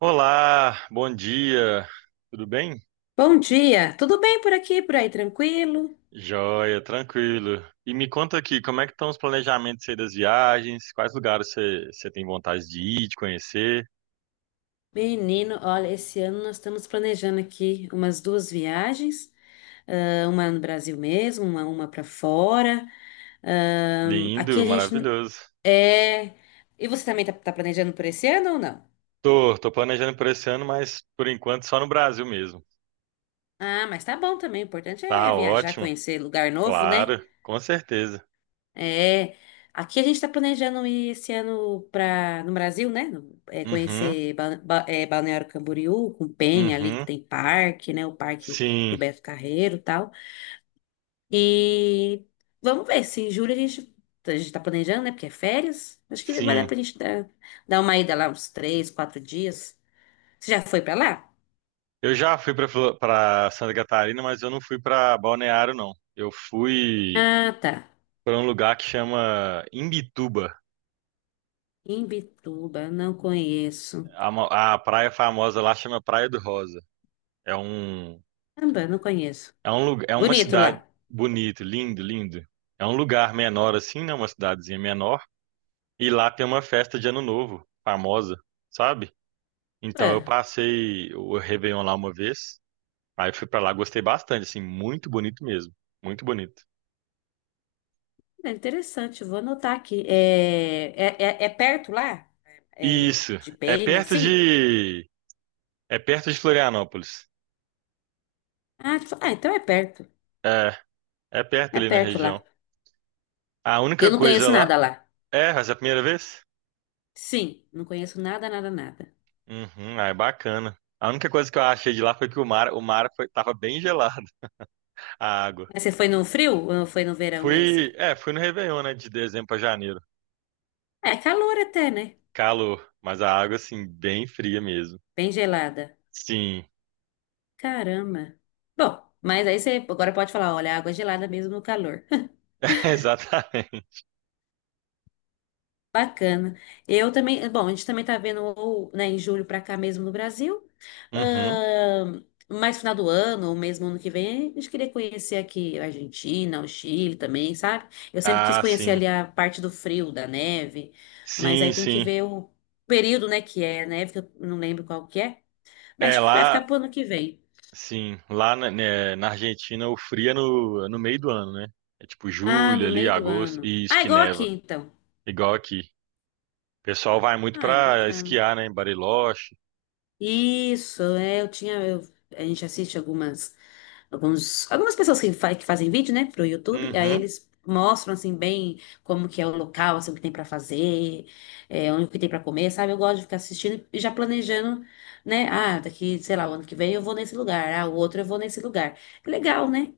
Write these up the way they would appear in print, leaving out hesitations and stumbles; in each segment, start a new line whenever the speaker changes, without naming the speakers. Olá, bom dia, tudo bem?
Bom dia, tudo bem por aqui, por aí, tranquilo?
Joia, tranquilo. E me conta aqui, como é que estão os planejamentos aí das viagens? Quais lugares você tem vontade de ir, de conhecer?
Menino, olha, esse ano nós estamos planejando aqui umas duas viagens, uma no Brasil mesmo, uma para fora. Aqui
Lindo,
a gente
maravilhoso.
é. E você também tá planejando por esse ano ou não?
Tô planejando por esse ano, mas por enquanto só no Brasil mesmo.
Ah, mas tá bom também, o importante é
Tá
viajar,
ótimo,
conhecer lugar novo, né?
claro, com certeza.
É, aqui a gente está planejando ir esse ano para no Brasil, né?
Uhum,
Conhecer Balneário Camboriú, com Penha ali que
uhum.
tem parque, né? O parque do
Sim,
Beto Carreiro, e tal. E vamos ver se em julho a gente está planejando, né? Porque é férias. Acho que vai dar
sim.
para a gente dar uma ida lá uns três, quatro dias. Você já foi para lá?
Eu já fui para Santa Catarina, mas eu não fui para Balneário, não. Eu fui
Ah, tá.
para um lugar que chama Imbituba.
Imbituba, não conheço.
A praia famosa lá chama Praia do Rosa. É um,
Caramba, não conheço.
É uma
Bonito
cidade
lá.
bonita, lindo, lindo. É um lugar menor assim, né? Uma cidadezinha menor. E lá tem uma festa de Ano Novo, famosa, sabe? Então eu passei o Réveillon lá uma vez. Aí fui pra lá, gostei bastante, assim, muito bonito mesmo. Muito bonito.
É interessante, vou anotar aqui. É perto lá? É,
Isso,
de
é
Penha,
perto
assim?
de, é perto de Florianópolis.
Ah, então é perto.
É, é perto
É
ali na
perto lá.
região. A única
Eu não
coisa
conheço
lá,
nada lá.
é, essa é a primeira vez?
Sim, não conheço nada, nada, nada.
Uhum, ah, é bacana. A única coisa que eu achei de lá foi que o mar foi, tava bem gelado, a água.
Mas você foi no frio ou foi no verão mesmo?
Fui no Réveillon, né, de dezembro pra janeiro.
É calor até, né?
Calor, mas a água, assim, bem fria mesmo.
Bem gelada.
Sim,
Caramba. Bom, mas aí você agora pode falar, olha, água gelada mesmo no calor.
exatamente.
Bacana. Eu também, bom, a gente também tá vendo, ou, né, em julho para cá mesmo no Brasil.
Uhum.
Mais final do ano, ou mesmo ano que vem, a gente queria conhecer aqui a Argentina, o Chile também, sabe? Eu sempre quis
Ah,
conhecer
sim.
ali a parte do frio, da neve, mas
Sim,
aí tem que
sim.
ver o período, né, que é a neve, que eu não lembro qual que é, mas
É,
acho que vai ficar
lá,
pro ano que vem.
sim, lá na, né, na Argentina o frio é no meio do ano, né? É tipo
Ah,
julho
no
ali,
meio do
agosto,
ano.
e isso
Ah,
que
igual
neva,
aqui, então.
igual aqui. O pessoal vai muito
Ah,
pra
bacana.
esquiar, né, em Bariloche,
Isso, é, eu tinha, eu- a gente assiste algumas pessoas que, que fazem vídeo, né, pro YouTube, aí
uhum,
eles mostram, assim, bem como que é o local, assim, o que tem para fazer, onde que tem para comer, sabe? Eu gosto de ficar assistindo e já planejando, né? Ah, daqui, sei lá, o ano que vem eu vou nesse lugar, ah, o outro eu vou nesse lugar. Legal, né?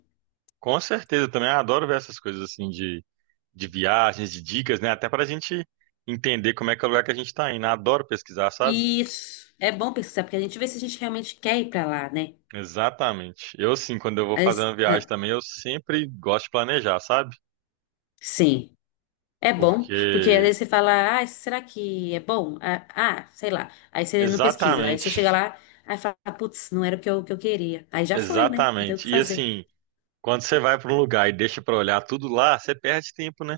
com certeza, eu também adoro ver essas coisas assim de viagens, de dicas, né? Até para a gente entender como é que é o lugar que a gente está indo. Adoro pesquisar, sabe?
Isso é bom pesquisar, porque a gente vê se a gente realmente quer ir para lá, né?
Exatamente. Eu sim, quando eu vou fazer
Mas,
uma viagem também, eu sempre gosto de planejar, sabe?
sim. É bom, porque às
Porque
vezes você fala, ah, será que é bom? Sei lá. Aí você não pesquisa. Aí você chega
exatamente,
lá, aí fala, putz, não era o que eu queria. Aí já foi, né? Não tem o que
exatamente. E
fazer.
assim, quando você vai para um lugar e deixa para olhar tudo lá, você perde tempo, né?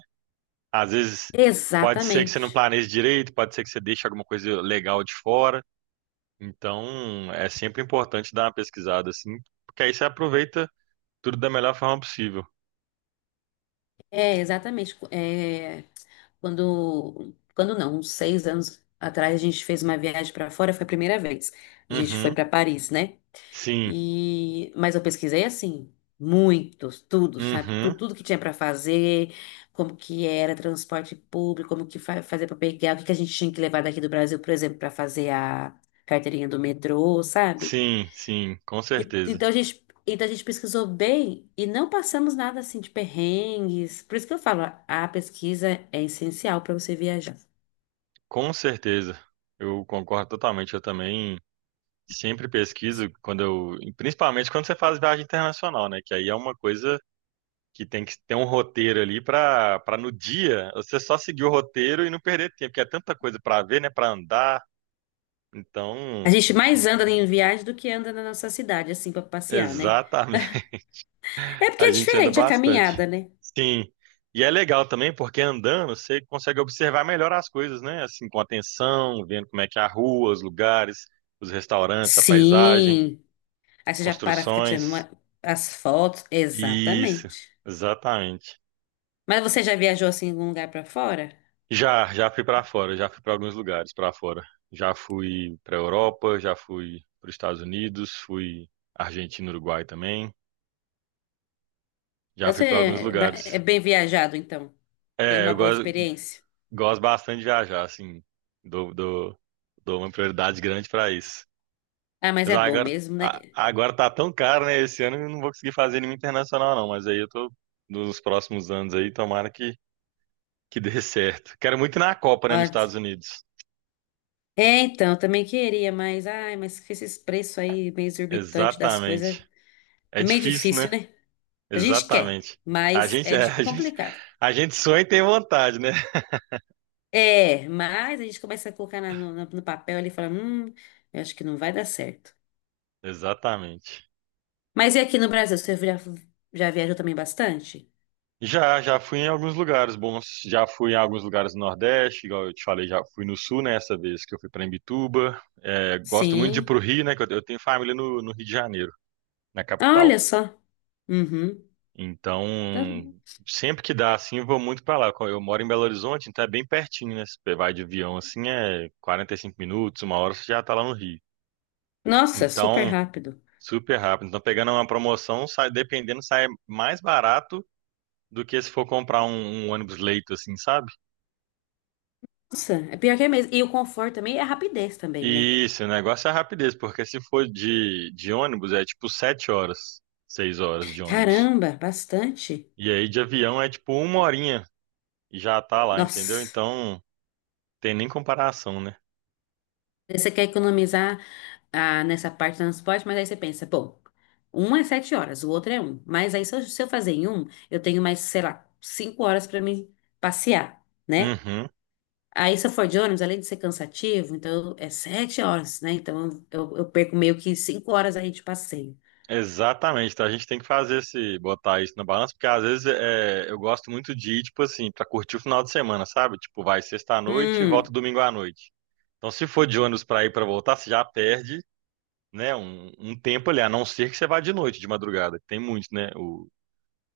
Às vezes pode ser que você não
Exatamente.
planeje direito, pode ser que você deixe alguma coisa legal de fora. Então, é sempre importante dar uma pesquisada assim, porque aí você aproveita tudo da melhor forma possível.
É, exatamente. É, quando não, uns 6 anos atrás, a gente fez uma viagem para fora, foi a primeira vez. A gente foi
Uhum.
para Paris, né?
Sim.
Mas eu pesquisei assim, muitos, tudo, sabe?
Uhum.
Tudo, que tinha para fazer, como que era transporte público, como que fa fazer para pegar, o que que a gente tinha que levar daqui do Brasil, por exemplo, para fazer a carteirinha do metrô, sabe?
Sim, sim, com
E-
certeza.
então a gente, então a gente pesquisou bem e não passamos nada assim de perrengues. Por isso que eu falo, a pesquisa é essencial para você viajar.
Com certeza. Eu concordo totalmente. Eu também sempre pesquiso principalmente quando você faz viagem internacional, né? Que aí é uma coisa que tem que ter um roteiro ali para no dia você só seguir o roteiro e não perder tempo, porque é tanta coisa para ver, né? Para andar.
A
Então,
gente mais anda em viagem do que anda na nossa cidade, assim, para passear, né?
exatamente.
É porque
A
é
gente anda
diferente a
bastante.
caminhada, né?
Sim. E é legal também porque andando você consegue observar melhor as coisas, né? Assim, com atenção, vendo como é que é a rua, os lugares, os restaurantes, a paisagem,
Sim. Aí
as
você já para, fica tirando
construções.
as fotos.
Isso,
Exatamente.
exatamente.
Mas você já viajou assim em algum lugar pra fora?
Já fui para fora, já fui para alguns lugares para fora. Já fui para Europa, já fui para os Estados Unidos, fui Argentina, Uruguai também. Já fui
Você
para alguns
é
lugares.
bem viajado, então. Tem
É,
uma boa experiência.
gosto bastante de viajar, assim. Dou, dou, dou uma prioridade grande pra isso.
Ah, mas
Mas
é bom
agora,
mesmo, né?
a- agora tá tão caro, né? Esse ano eu não vou conseguir fazer nenhum internacional, não. Mas aí eu tô nos próximos anos aí, tomara que, dê certo. Quero muito ir na Copa, né,
Ó,
nos Estados Unidos.
é, então, eu também queria, mas ai, mas com esses preços aí meio exorbitantes das coisas,
Exatamente. É
é meio
difícil,
difícil,
né?
né? A gente quer,
Exatamente. A
mas
gente,
é
é,
di- é
a gente,
complicado.
a gente sonha e tem vontade, né?
É, mas a gente começa a colocar no papel ali e fala, eu acho que não vai dar certo.
Exatamente.
Mas e aqui no Brasil, você já viajou também bastante?
Já fui em alguns lugares bons. Já fui em alguns lugares do Nordeste, igual eu te falei, já fui no Sul, né, essa vez que eu fui para Imbituba. É, gosto muito de ir
Sim.
pro Rio, né, que eu tenho família no Rio de Janeiro, na
Ah,
capital.
olha só. Uhum.
Então,
Então.
sempre que dá, assim, eu vou muito para lá. Eu moro em Belo Horizonte, então é bem pertinho, né? Se você vai de avião, assim, é 45 minutos, 1 hora você já tá lá no Rio.
Nossa, super
Então,
rápido.
super rápido. Então, pegando uma promoção, sai, dependendo, sai mais barato do que se for comprar um ônibus leito, assim, sabe?
Nossa, é pior que é mesmo. E o conforto também é a rapidez também, né?
Isso, o negócio é a rapidez, porque se for de ônibus é tipo 7 horas, 6 horas de ônibus.
Caramba, bastante.
E aí de avião é tipo uma horinha e já tá lá, entendeu?
Nossa.
Então tem nem comparação, né?
Aí você quer economizar, nessa parte do transporte, mas aí você pensa, pô, um é 7 horas, o outro é um. Mas aí se eu fazer em um, eu tenho mais, sei lá, 5 horas para me passear, né?
Uhum,
Aí, se eu for de ônibus, além de ser cansativo, então é 7 horas, né? Então eu perco meio que 5 horas aí de passeio.
exatamente. Então a gente tem que botar isso na balança, porque às vezes eu gosto muito de ir, tipo assim, pra curtir o final de semana, sabe? Tipo, vai sexta à noite e volta
Hum,
domingo à noite. Então se for de ônibus pra ir e pra voltar, você já perde. Né, um tempo ali, a não ser que você vá de noite, de madrugada, que tem muito, né?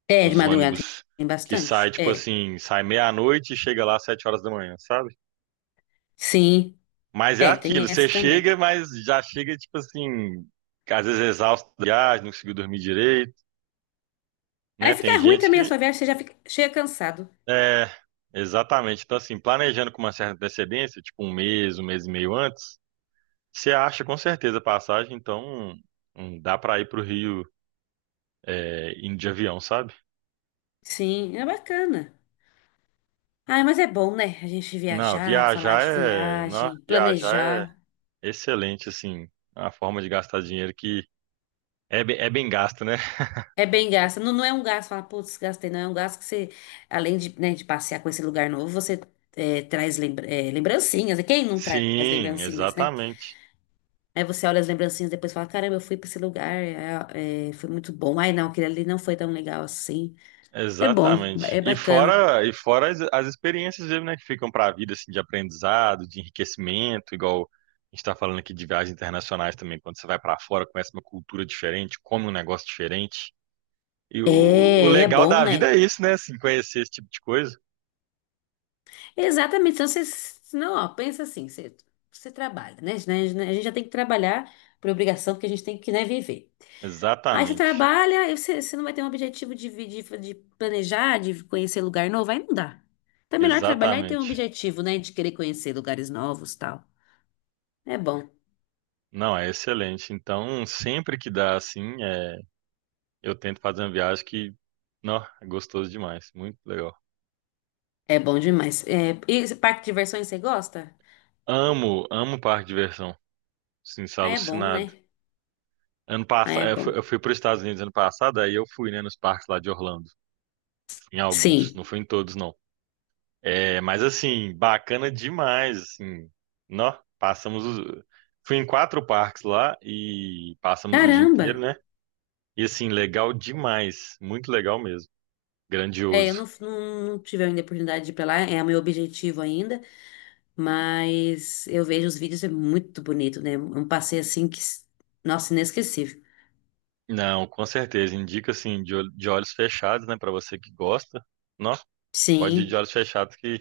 É, de
Os
madrugada tem,
ônibus
tem
que sai,
bastante.
tipo
É,
assim, sai meia-noite e chega lá às 7 horas da manhã, sabe?
sim,
Mas é
é, tem
aquilo, você
essa também.
chega, mas já chega, tipo assim, às vezes exausto da viagem, não conseguiu dormir direito,
Aí
né? Tem
fica ruim
gente
também a
que.
sua viagem, você já fica, chega cansado.
É, exatamente. Então, assim, planejando com uma certa antecedência, tipo 1 mês, 1 mês e meio antes, você acha com certeza a passagem, então dá pra ir pro Rio indo de avião, sabe?
Sim, é bacana. Ai, mas é bom, né? A gente viajar, falar de
Não,
viagem,
viajar é
planejar.
excelente, assim, a forma de gastar dinheiro que é bem gasto, né?
É bem gasto. Não, não é um gasto, fala, putz, gastei. Não, é um gasto que você, além de, né, de passear com esse lugar novo, você traz lembrancinhas. E quem não traz
Sim,
lembrancinhas, né?
exatamente.
Aí você olha as lembrancinhas e depois fala, caramba, eu fui pra esse lugar, foi muito bom. Ai, não, aquele ali não foi tão legal assim. É bom,
Exatamente.
é
E
bacana.
fora, e fora as experiências mesmo, né, que ficam para a vida, assim, de aprendizado, de enriquecimento, igual a gente está falando aqui de viagens internacionais também, quando você vai para fora, conhece uma cultura diferente, come um negócio diferente. E o
É, e é
legal
bom,
da vida
né?
é isso, né, assim, conhecer esse tipo de coisa.
Exatamente. Então, você, não, ó, pensa assim, você trabalha, né? A gente né, a gente já tem que trabalhar por obrigação, porque a gente tem que, né, viver. Aí você,
Exatamente.
trabalha, e você não vai ter um objetivo de planejar, de conhecer lugar novo, aí não dá. Então é melhor trabalhar e ter um
Exatamente.
objetivo, né? De querer conhecer lugares novos, tal. É bom.
Não, é excelente. Então, sempre que dá, assim, eu tento fazer uma viagem que, não, é gostoso demais, muito legal.
É bom demais. É, e esse parque de diversões você gosta?
Amo, amo parque de diversão, sim, sou
Ah, é bom,
alucinado.
né?
Ano
Ah,
passado,
é
eu fui,
bom.
eu fui para os Estados Unidos ano passado, aí eu fui, né, nos parques lá de Orlando, em alguns,
Sim.
não fui em todos, não. É, mas assim, bacana demais, assim, nó, fui em quatro parques lá e passamos o dia
Caramba!
inteiro, né? E assim, legal demais, muito legal mesmo,
É, eu
grandioso.
não tive ainda a oportunidade de ir pra lá, é o meu objetivo ainda, mas eu vejo os vídeos, é muito bonito, né? É um passeio assim que, nossa, inesquecível.
Não, com certeza. Indica assim de olhos fechados, né, para você que gosta. Não, pode ir de
Sim.
olhos fechados que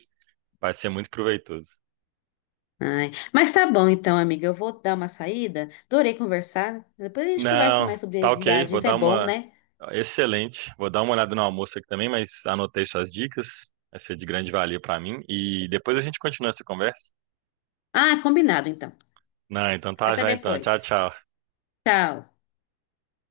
vai ser muito proveitoso.
Ai, mas tá bom então, amiga. Eu vou dar uma saída. Adorei conversar. Depois a gente conversa
Não,
mais sobre
tá ok. Vou
viagens. É
dar
bom,
uma
né?
Excelente. Vou dar uma olhada no almoço aqui também, mas anotei suas dicas. Vai ser de grande valia para mim e depois a gente continua essa conversa.
Ah, combinado então.
Não, então tá
Até
já então. Tchau,
depois.
tchau.
Tchau.